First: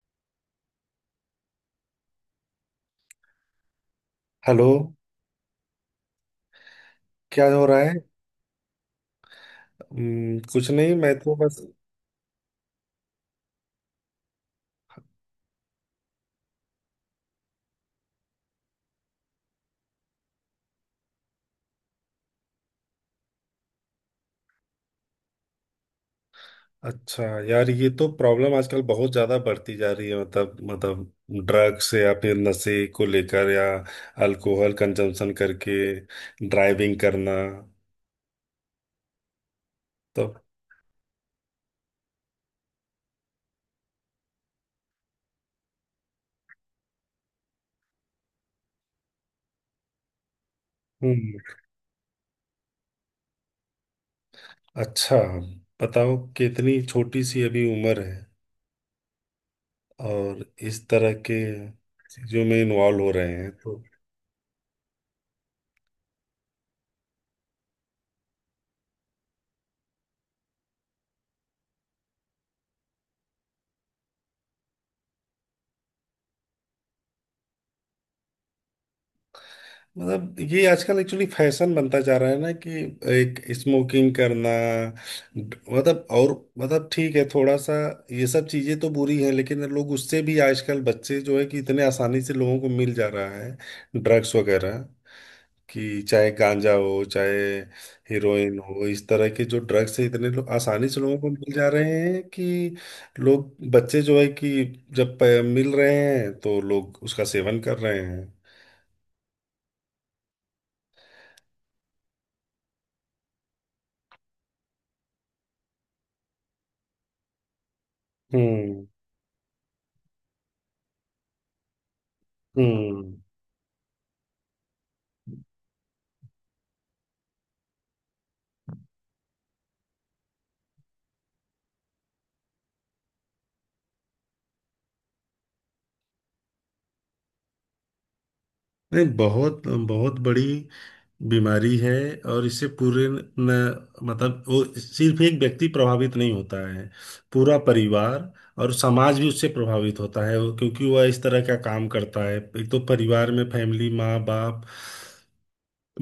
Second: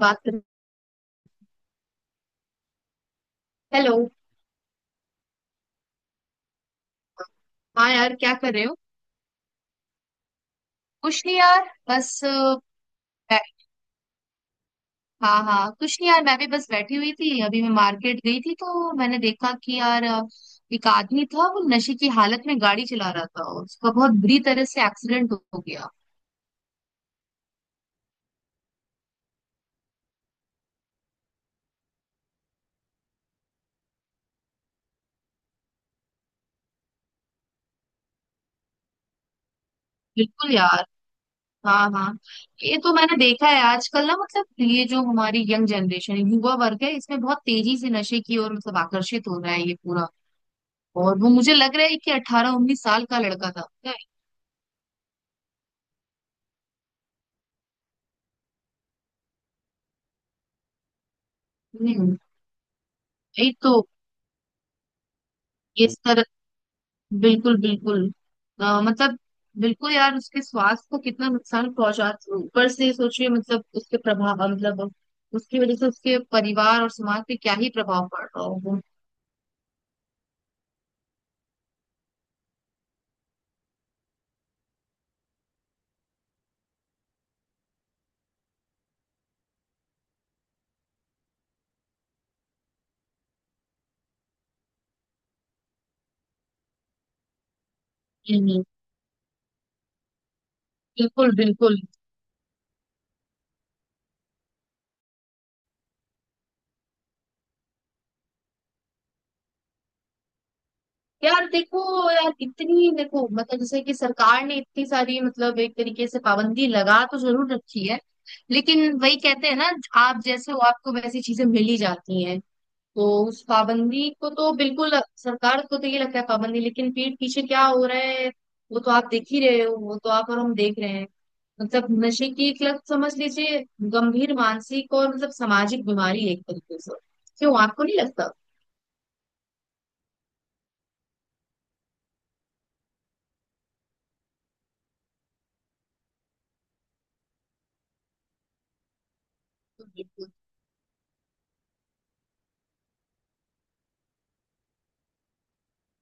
बात कर। Hello. Hello. क्या हो रहा हाँ है? यार, क्या कर रहे हो? कुछ नहीं, मैं कुछ तो नहीं बस। यार, बस बै- हाँ हाँ, कुछ नहीं यार, मैं भी बस बैठी हुई थी। अभी मैं मार्केट गई थी तो मैंने देखा कि यार, एक आदमी था, वो नशे की हालत में गाड़ी चला रहा था। उसका बहुत बुरी तरह से एक्सीडेंट हो गया। अच्छा यार, ये तो प्रॉब्लम आजकल बहुत ज्यादा बढ़ती जा रही है, मतलब ड्रग्स या फिर नशे को लेकर या अल्कोहल कंजम्पशन करके ड्राइविंग करना तो। बिल्कुल यार। हाँ हाँ। ये तो मैंने देखा है आजकल ना, मतलब ये जो हमारी यंग जनरेशन युवा वर्ग है, इसमें बहुत तेजी से नशे की ओर मतलब आकर्षित हो रहा है ये पूरा। और वो हम्म। मुझे लग रहा है कि 18-19 साल का लड़का अच्छा, बताओ कितनी छोटी सी अभी उम्र है, और इस तरह के था। चीजों में इन्वॉल्व हो रहे हैं यही तो। तो। ये सर। बिल्कुल बिल्कुल। मतलब बिल्कुल यार, उसके स्वास्थ्य को कितना नुकसान पहुंचा। ऊपर से सोचिए, मतलब उसके प्रभाव, मतलब उसकी वजह से उसके परिवार और समाज पे क्या ही प्रभाव पड़ रहा होगा। मतलब ये आजकल एक्चुअली फैशन बनता जा रहा है ना, कि एक स्मोकिंग करना, मतलब और मतलब ठीक है, थोड़ा सा ये सब चीजें तो बुरी हैं, लेकिन लोग उससे भी आजकल बच्चे जो है कि इतने आसानी से लोगों को मिल जा रहा है ड्रग्स वगैरह, कि चाहे गांजा हो चाहे हीरोइन हम्म। हो, इस तरह के जो ड्रग्स है इतने लोग आसानी से लोगों को बिल्कुल मिल जा बिल्कुल। रहे हैं, कि लोग बच्चे जो है कि जब मिल रहे हैं तो लोग उसका सेवन कर रहे हैं। यार देखो यार, इतनी देखो, मतलब जैसे कि सरकार ने इतनी सारी, मतलब एक तरीके से, पाबंदी लगा तो जरूर रखी है। हम्म। लेकिन वही कहते हैं ना, आप जैसे हो आपको वैसी चीजें मिल ही जाती हैं। तो हम्म। उस पाबंदी को तो बिल्कुल, सरकार को तो ये लगता है पाबंदी, लेकिन पीठ पीछे क्या हो रहा है, वो तो आप देख ही रहे हो, वो तो आप और हम देख रहे हैं। मतलब नशे की एक लत, समझ लीजिए, गंभीर मानसिक और मतलब सामाजिक बीमारी है एक तरीके से। क्यों, आपको नहीं लगता? नहीं, बहुत बहुत बड़ी बीमारी है। और इससे पूरे न, मतलब वो सिर्फ एक व्यक्ति प्रभावित नहीं होता है, पूरा परिवार और समाज भी उससे प्रभावित होता बिल्कुल है। क्योंकि वह इस तरह का काम करता है, एक तो परिवार में फैमिली माँ बाप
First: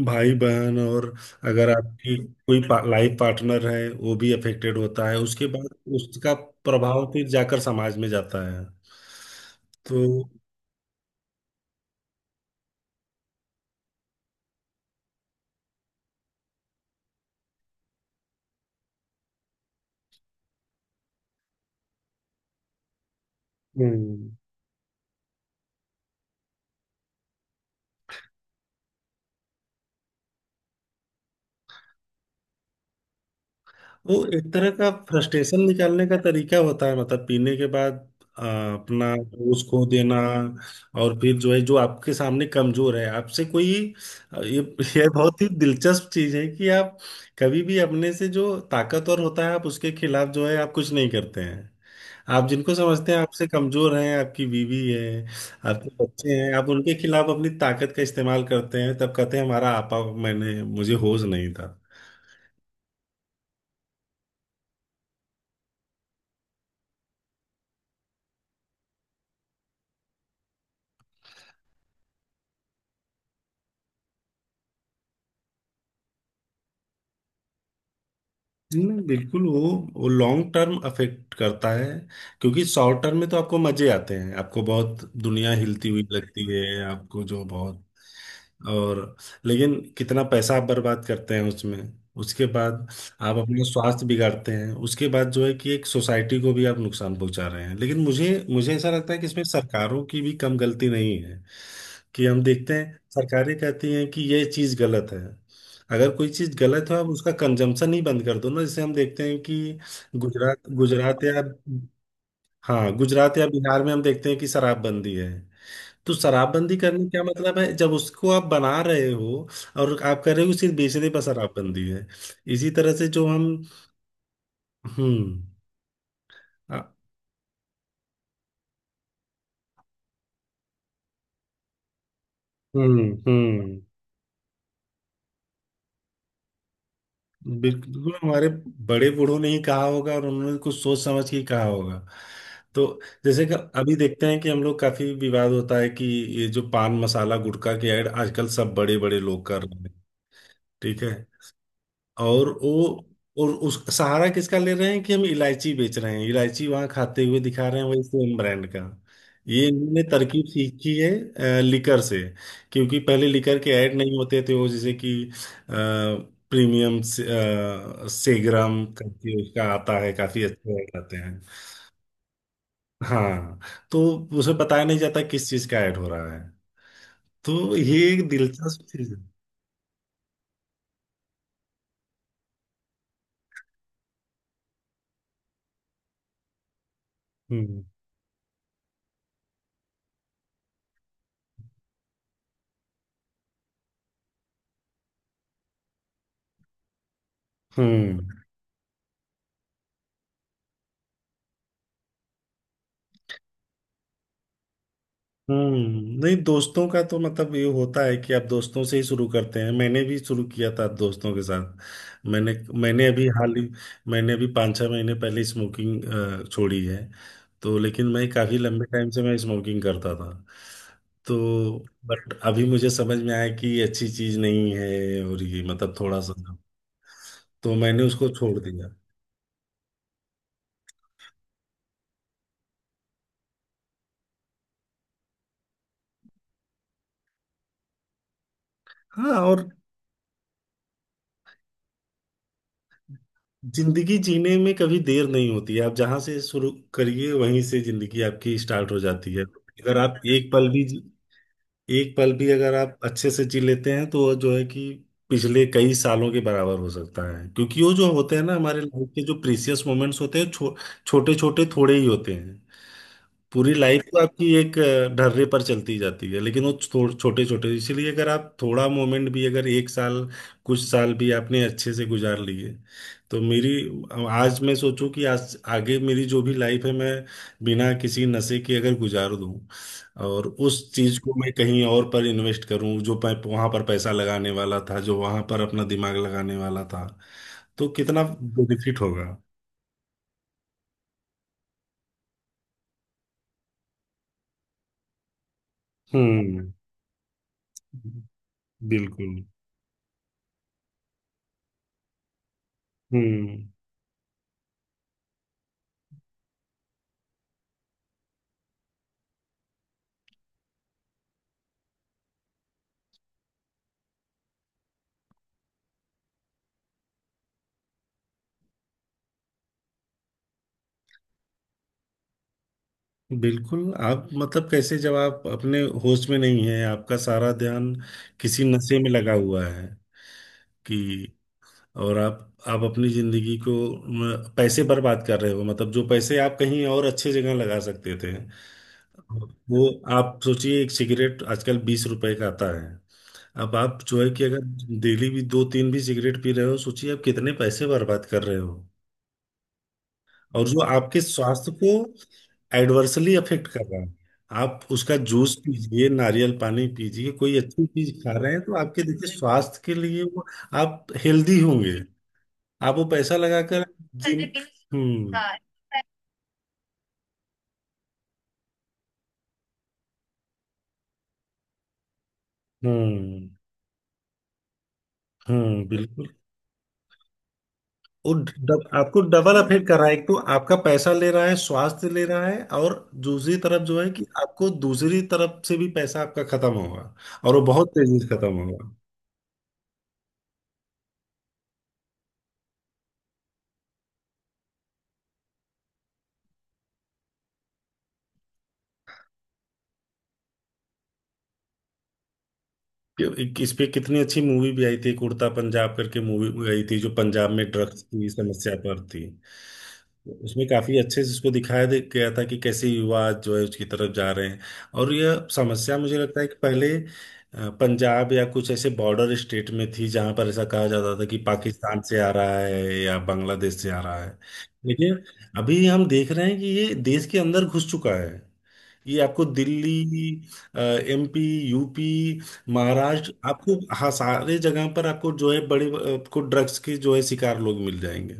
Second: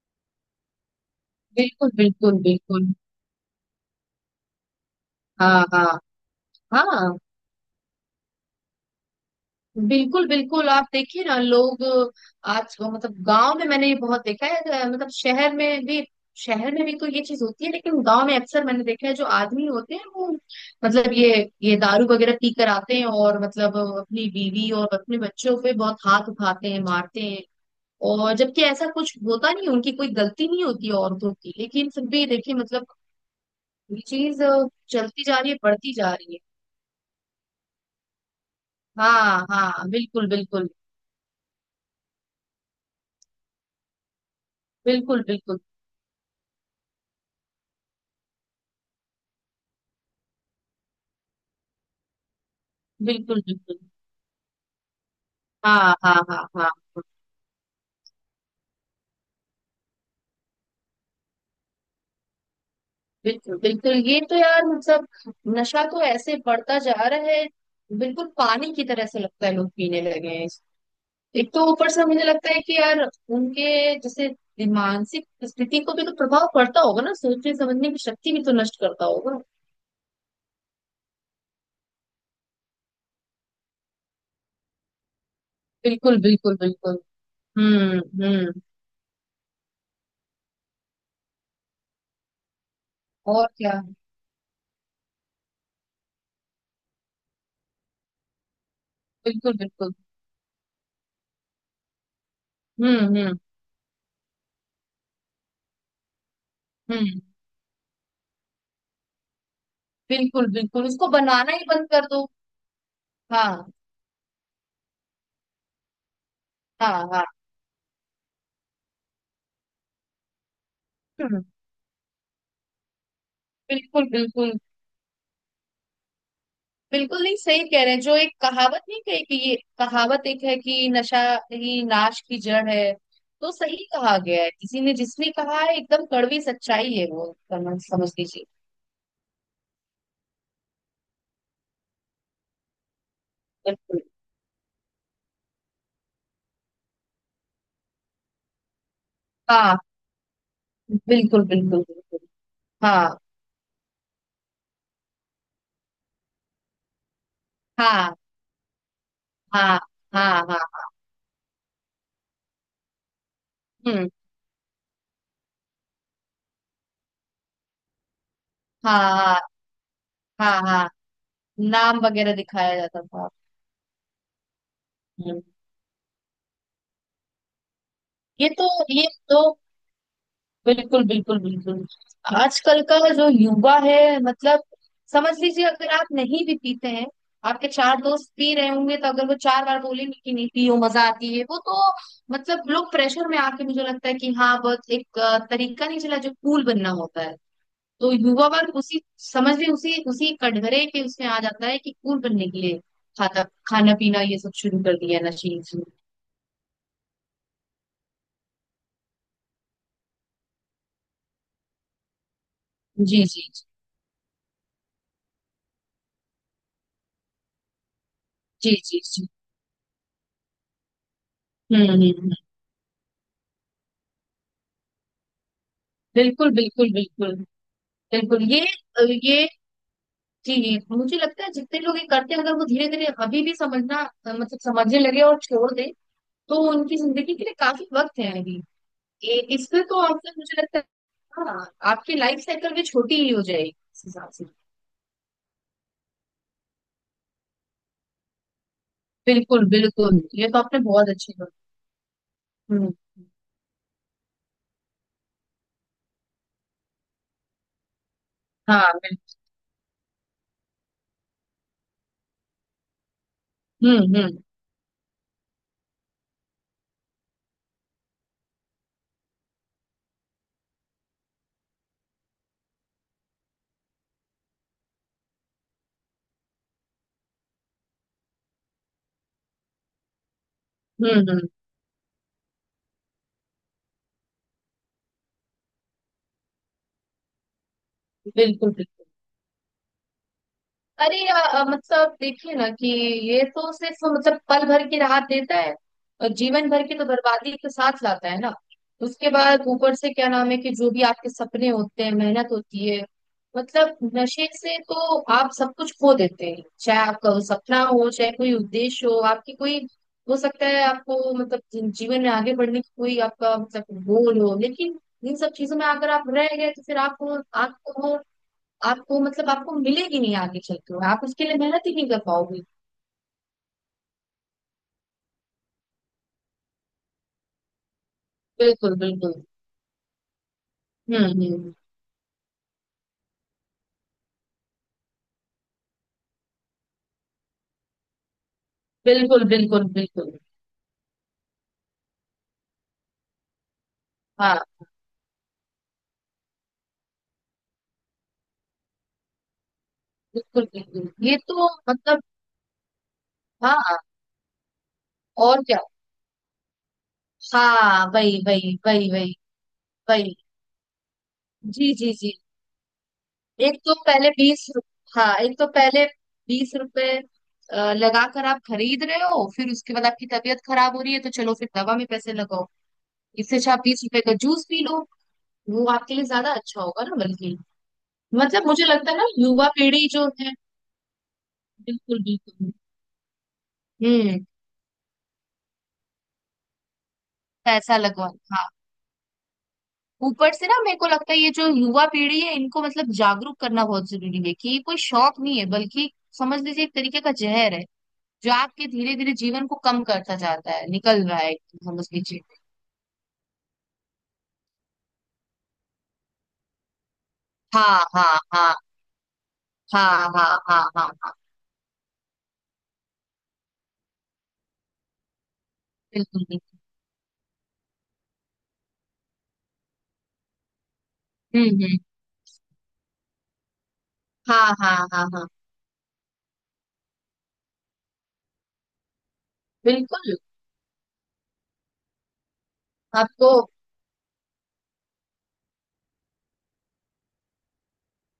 भाई बहन, और अगर बिल्कुल आपकी बिल्कुल। कोई बिल्कुल। लाइफ पार्टनर है वो भी अफेक्टेड होता है, उसके हाँ बाद हाँ उसका प्रभाव हाँ। फिर जाकर समाज में जाता है तो। बिल्कुल बिल्कुल, आप देखिए ना, लोग आज, मतलब, गांव में मैंने ये बहुत देखा है, मतलब शहर में भी। शहर में भी तो ये चीज होती है, लेकिन गांव में अक्सर मैंने देखा है जो आदमी होते हैं वो, मतलब ये दारू वगैरह पी कर आते हैं और मतलब अपनी हम्म। बीवी और अपने बच्चों पे बहुत हाथ उठाते हैं, मारते हैं। और जबकि ऐसा कुछ होता नहीं, उनकी कोई गलती नहीं होती है औरतों की, लेकिन फिर भी देखिए मतलब ये वो चीज एक तरह का चलती जा रही है, फ्रस्ट्रेशन बढ़ती निकालने जा का रही है। तरीका होता है, मतलब पीने के बाद अपना हाँ होश खो हाँ देना, बिल्कुल बिल्कुल। और फिर जो है जो आपके सामने कमजोर है आपसे कोई, ये ये बिल्कुल बहुत ही बिल्कुल दिलचस्प चीज है कि आप कभी भी अपने से जो ताकतवर होता है आप उसके खिलाफ जो है आप कुछ नहीं करते हैं, आप जिनको समझते हैं बिल्कुल आपसे बिल्कुल। कमजोर हैं, आपकी बीवी है, आपके हाँ हाँ बच्चे हाँ हैं, आप हाँ। उनके खिलाफ अपनी ताकत का इस्तेमाल करते हैं, तब कहते हैं हमारा आपा, मैंने मुझे होश नहीं था। बिल्कुल बिल्कुल। ये तो यार मतलब, नशा तो ऐसे बढ़ता जा रहा है, बिल्कुल पानी की तरह से लगता है लोग पीने लगे हैं। एक तो ऊपर से मुझे लगता है कि यार, उनके जैसे मानसिक स्थिति को भी तो प्रभाव पड़ता होगा ना, सोचने समझने की शक्ति भी तो नष्ट नहीं, करता होगा। बिल्कुल। वो लॉन्ग टर्म अफेक्ट करता है, क्योंकि शॉर्ट टर्म में तो आपको मजे आते हैं, आपको बहुत दुनिया हिलती हुई बिल्कुल लगती बिल्कुल है, बिल्कुल। आपको जो बहुत, हम्म हम्म। और लेकिन कितना पैसा आप बर्बाद करते हैं उसमें। उसके बाद आप और अपने क्या। स्वास्थ्य बिगाड़ते हैं, उसके बाद जो है कि एक सोसाइटी को भी आप नुकसान पहुंचा रहे हैं, लेकिन मुझे मुझे ऐसा लगता है कि इसमें बिल्कुल बिल्कुल। सरकारों की भी कम गलती नहीं है। कि हम देखते हैं हम्म हम्म सरकारें कहती हैं कि ये चीज़ गलत है, अगर कोई चीज गलत हो आप हम्म। उसका कंजम्पशन ही बंद कर दो ना। जैसे हम देखते हैं कि बिल्कुल गुजरात बिल्कुल, उसको गुजरात या, बनाना ही बंद कर दो। हाँ, गुजरात या हाँ बिहार में हम देखते हैं कि शराबबंदी है, तो शराबबंदी हाँ करने का हाँ। मतलब है जब उसको आप बना रहे हो, और आप कर रहे हो सिर्फ बेचने पर हम्म। शराबबंदी है। इसी तरह से जो हम, बिल्कुल बिल्कुल हम्म, अ- बिल्कुल। नहीं, सही कह रहे हैं। जो एक कहावत नहीं कही कि, ये कहावत एक है कि नशा ही नाश की जड़ है। हम्म। तो हम्म। सही कहा गया है किसी ने, जिसने कहा है एकदम कड़वी सच्चाई है वो, समझ समझ बिल्कुल, लीजिए। हमारे बड़े बूढ़ों ने ही कहा होगा, और उन्होंने कुछ सोच समझ के ही कहा होगा तो। जैसे कि अभी बिल्कुल। देखते हैं कि हम लोग, काफी विवाद होता है कि ये जो पान मसाला गुटखा की ऐड आजकल सब बड़े बड़े लोग कर हाँ। रहे हैं, ठीक है। बिल्कुल बिल्कुल बिल्कुल। और वो, हाँ और उस सहारा किसका ले रहे हैं, कि हम इलायची बेच रहे हैं, इलायची वहां खाते हुए दिखा रहे हैं वही हाँ सेम ब्रांड का। ये हाँ इन्होंने हाँ तरकीब हाँ। सीखी है लिकर से, क्योंकि पहले लिकर के ऐड हम्म। नहीं होते थे, वो जैसे कि प्रीमियम सेग्राम हाँ करके हाँ उसका आता है, काफी हाँ अच्छे हाँ। ऐड आते हैं। नाम वगैरह दिखाया जाता था। हाँ। तो उसे बताया नहीं जाता हम्म। किस चीज का ऐड हो रहा है, तो ये एक ये तो, दिलचस्प ये चीज है। दो, बिल्कुल बिल्कुल बिल्कुल। आजकल का जो युवा है, मतलब समझ लीजिए, अगर आप नहीं भी पीते हैं, आपके हम्म। चार दोस्त पी रहे होंगे तो अगर वो चार बार बोलेंगे कि नहीं पियो मजा आती है वो तो, मतलब, लोग प्रेशर में आके मुझे लगता है कि, हाँ, बहुत एक तरीका नहीं चला जो कूल बनना होता है। तो हम्म। युवा वर्ग उसी समझ ली उसी उसी कटघरे के उसमें आ जाता है कि कूल बनने के लिए खाता खाना पीना ये सब शुरू कर दिया है, नशीली हम्म। चीजें। नहीं, दोस्तों का तो मतलब ये होता है कि आप दोस्तों से ही शुरू करते हैं, मैंने भी शुरू किया था दोस्तों के साथ। मैंने मैंने जी अभी जी हाल ही मैंने अभी 5-6 महीने पहले स्मोकिंग छोड़ी है। तो लेकिन मैं काफ़ी जी लंबे जी। जी टाइम से जी। मैं स्मोकिंग करता था तो। हम्म। बट अभी मुझे समझ में आया कि ये अच्छी चीज़ नहीं है, और ये मतलब थोड़ा सा, बिल्कुल बिल्कुल बिल्कुल तो मैंने उसको बिल्कुल। छोड़ ये दिया। ये चीज मुझे लगता है, जितने लोग ये करते हैं अगर वो धीरे धीरे अभी भी समझना, मतलब समझने लगे और छोड़ दे, तो उनकी जिंदगी के लिए काफी वक्त है अभी। हाँ। और इसमें तो आपने मुझे लगता है, हाँ, आपकी लाइफ साइकिल भी छोटी ही हो जाएगी इस जिंदगी हिसाब से। जीने में कभी देर नहीं होती है, आप जहां से शुरू करिए वहीं से जिंदगी आपकी स्टार्ट हो जाती है। बिल्कुल अगर आप बिल्कुल, ये तो आपने बहुत अच्छी बात। एक पल भी अगर हम्म। आप अच्छे से जी लेते हैं तो वो जो है कि पिछले कई सालों के बराबर हो सकता है। क्योंकि वो जो होते हैं ना हमारे हाँ लाइफ के बिल्कुल। जो प्रीसियस मोमेंट्स होते हैं छोटे छोटे थोड़े ही होते हैं। पूरी लाइफ हम्म तो हम्म आपकी एक ढर्रे पर चलती जाती है, लेकिन वो छोटे छोटे, इसीलिए अगर आप थोड़ा मोमेंट भी, अगर एक साल कुछ साल भी आपने अच्छे से गुजार लिए, तो मेरी, आज मैं सोचूं कि आज आगे मेरी जो भी लाइफ है मैं बिना किसी नशे के अगर गुजार दूं, और उस चीज को हम्म। मैं कहीं और पर इन्वेस्ट करूं, जो मैं वहां पर पैसा लगाने वाला था, जो वहां पर अपना दिमाग लगाने वाला था, तो कितना बिल्कुल बेनिफिट बिल्कुल। होगा। अरे मतलब देखिए ना कि ये तो सिर्फ मतलब पल भर की राहत देता है, और जीवन हम्म। भर की तो बर्बादी के साथ लाता है ना। उसके बिल्कुल। बाद ऊपर से क्या नाम है कि जो भी आपके सपने होते हैं, मेहनत होती है, हम्म। मतलब नशे से तो आप सब कुछ खो देते हैं, चाहे आपका वो सपना हो चाहे कोई उद्देश्य हो, आपकी कोई हो सकता है आपको मतलब जीवन में आगे बढ़ने की कोई आपका मतलब गोल हो, लेकिन इन सब चीजों में अगर आप रह गए तो फिर आपको आपको आपको मतलब आपको मिलेगी नहीं, आगे चलते हुए आप उसके लिए मेहनत ही नहीं कर पाओगे। बिल्कुल, आप मतलब कैसे जब आप अपने होश में नहीं है, आपका सारा ध्यान किसी बिल्कुल नशे में लगा बिल्कुल। हुआ है कि, हम्म। और आप अपनी जिंदगी को, पैसे बर्बाद कर रहे हो, मतलब जो पैसे आप कहीं और अच्छे जगह लगा सकते थे बिल्कुल वो, बिल्कुल बिल्कुल। आप सोचिए एक सिगरेट आजकल 20 रुपए का आता है। अब आप जो है कि हाँ। अगर डेली भी 2-3 भी सिगरेट पी रहे हो, सोचिए आप कितने पैसे बर्बाद कर रहे हो। बिल्कुल और जो बिल्कुल, आपके ये तो स्वास्थ्य को मतलब। एडवर्सली अफेक्ट कर हाँ। रहा है, आप उसका जूस और क्या। पीजिए, नारियल पानी पीजिए, कोई अच्छी हाँ चीज खा वही रहे हैं तो वही आपके वही वही देखिए स्वास्थ्य के लिए वही। वो आप हेल्दी जी होंगे, जी जी। आप वो पैसा एक लगाकर तो पहले जिम। बीस, हाँ हम्म। हाँ। एक तो पहले 20 रुपए लगा कर आप खरीद रहे हो, फिर उसके बाद आपकी तबीयत खराब हो रही है, तो चलो फिर दवा में पैसे लगाओ। हम्म। इससे अच्छा आप 20 रुपए का जूस पी लो, हम्म। वो आपके लिए बिल्कुल, ज्यादा अच्छा होगा ना, बल्कि मतलब मुझे लगता है आपको ना डबल युवा अफेक्ट कर रहा पीढ़ी है, जो एक तो है। आपका पैसा ले रहा है, स्वास्थ्य बिल्कुल ले रहा है, बिल्कुल। और दूसरी तरफ जो है कि हम्म। आपको दूसरी तरफ से भी पैसा आपका खत्म होगा, और वो बहुत पैसा तेजी लगवा, से खत्म हाँ। होगा। ऊपर से ना, मेरे को लगता है ये जो युवा पीढ़ी है इनको मतलब जागरूक करना बहुत जरूरी है कि ये कोई शौक नहीं है, बल्कि समझ लीजिए एक तरीके का जहर है, जो आपके धीरे धीरे जीवन को कम करता जाता है, निकल रहा है, समझ लीजिए। इस पे कितनी अच्छी मूवी भी आई थी, एक उड़ता पंजाब करके मूवी भी आई थी जो पंजाब में हाँ ड्रग्स हाँ की समस्या हाँ पर थी। हाँ हाँ उसमें हाँ काफी हाँ अच्छे से हाँ। इसको दिखाया गया था कि कैसे युवा जो है उसकी तरफ जा रहे हैं। और यह समस्या मुझे लगता बिल्कुल है कि बिल्कुल। पहले पंजाब या कुछ ऐसे बॉर्डर स्टेट में थी, जहां पर ऐसा कहा जाता था कि हम्म। पाकिस्तान से आ रहा है या बांग्लादेश से आ रहा है। हाँ हाँ लेकिन हाँ हाँ। अभी हम देख रहे हैं कि ये देश के अंदर घुस चुका है, ये आपको दिल्ली, बिल्कुल। एमपी, यूपी, महाराष्ट्र, आपको। आपको, हाँ, सारे जगह पर आपको जो है बड़े, आपको ड्रग्स के जो है शिकार लोग मिल जाएंगे।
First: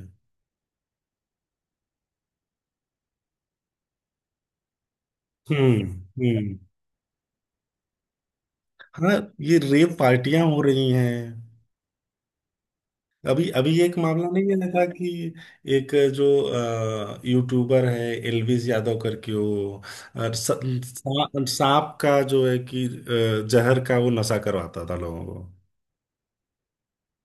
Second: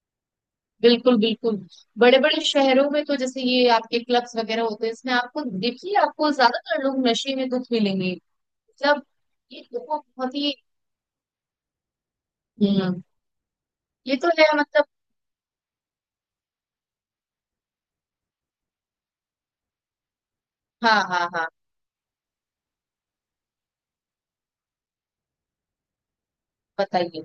बिल्कुल बिल्कुल। बड़े बड़े शहरों में तो जैसे ये आपके क्लब्स वगैरह होते हैं, इसमें आपको हम्म। देखिए आपको हम्म। ज्यादातर लोग नशे में दुख मिलेंगे। मतलब, हाँ, ये ये रेप देखो बहुत पार्टियां ही। हो रही हैं। हम्म। अभी अभी एक ये मामला तो है नहीं है था मतलब। कि एक जो यूट्यूबर है, एलविस यादव करके, वो अ, स- हाँ हाँ हाँ। सांप का जो है कि जहर का वो नशा करवाता था लोगों को। बताइए।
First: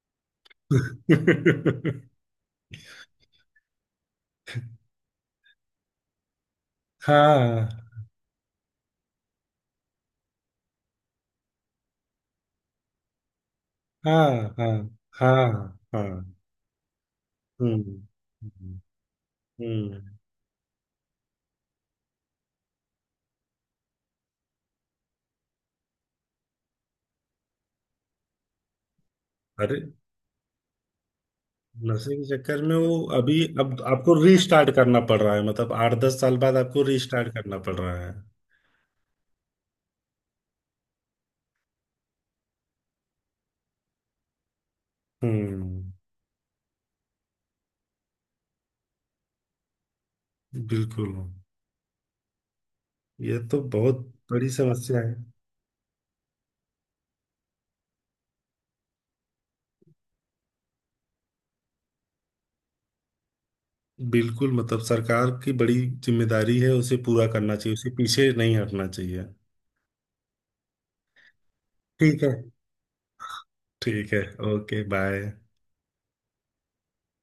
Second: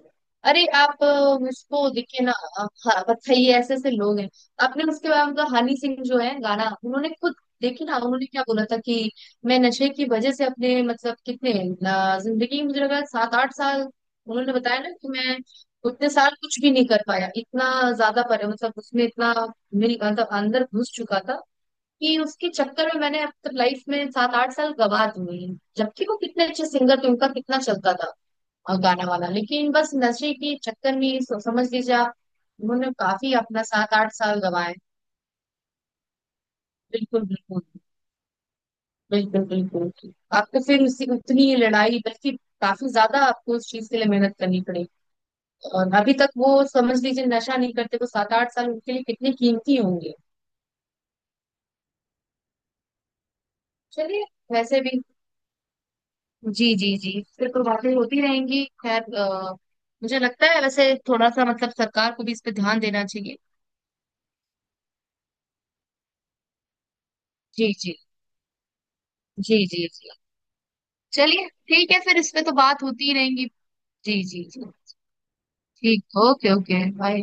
अरे आप उसको देखिए ना। हाँ, बताइए ऐसे ऐसे लोग हैं। आपने उसके बाद मतलब हनी सिंह जो है गाना, उन्होंने खुद, हाँ, देखिए ना, उन्होंने क्या बोला था कि मैं नशे की वजह से अपने मतलब कितने, जिंदगी में मुझे लगा 7-8 साल, हाँ, उन्होंने हाँ, बताया ना कि मैं हाँ, उतने साल हाँ। कुछ भी नहीं कर पाया। इतना हम्म। ज्यादा पर मतलब उसमें इतना मेरी हम्म। मतलब अंदर घुस चुका था कि उसके चक्कर में मैंने अब तक लाइफ में 7-8 साल गवा दिए हैं। जबकि वो कितने अच्छे सिंगर थे, उनका कितना चलता था और गाना वाला, लेकिन अरे, बस नशे के चक्कर में समझ लीजिए आप। नशे के चक्कर में उन्होंने वो, काफी अभी अपना अब सात आठ आपको साल रीस्टार्ट गंवाए। करना पड़ रहा है, मतलब 8-10 साल बाद आपको बिल्कुल रीस्टार्ट करना बिल्कुल पड़ रहा है। बिल्कुल बिल्कुल। आपको फिर उसी उतनी ही लड़ाई, बल्कि काफी ज्यादा आपको उस चीज के लिए मेहनत करनी पड़ेगी। हम्म, और अभी तक वो समझ लीजिए नशा नहीं करते वो, 7-8 साल उनके लिए कितने कीमती होंगे। बिल्कुल। ये तो बहुत चलिए। बड़ी वैसे समस्या भी, है। जी जी जी, फिर तो बातें होती रहेंगी। खैर, मुझे लगता है वैसे थोड़ा सा मतलब सरकार को भी इस पे ध्यान देना चाहिए। बिल्कुल, मतलब सरकार की बड़ी जिम्मेदारी है, उसे पूरा करना जी चाहिए, उसे जी पीछे नहीं हटना चाहिए। जी जी जी। चलिए ठीक है, फिर ठीक है। इस पे तो बात होती ही रहेंगी। ठीक है। जी जी जी। Okay, bye. ठीक। ओके। Okay bye.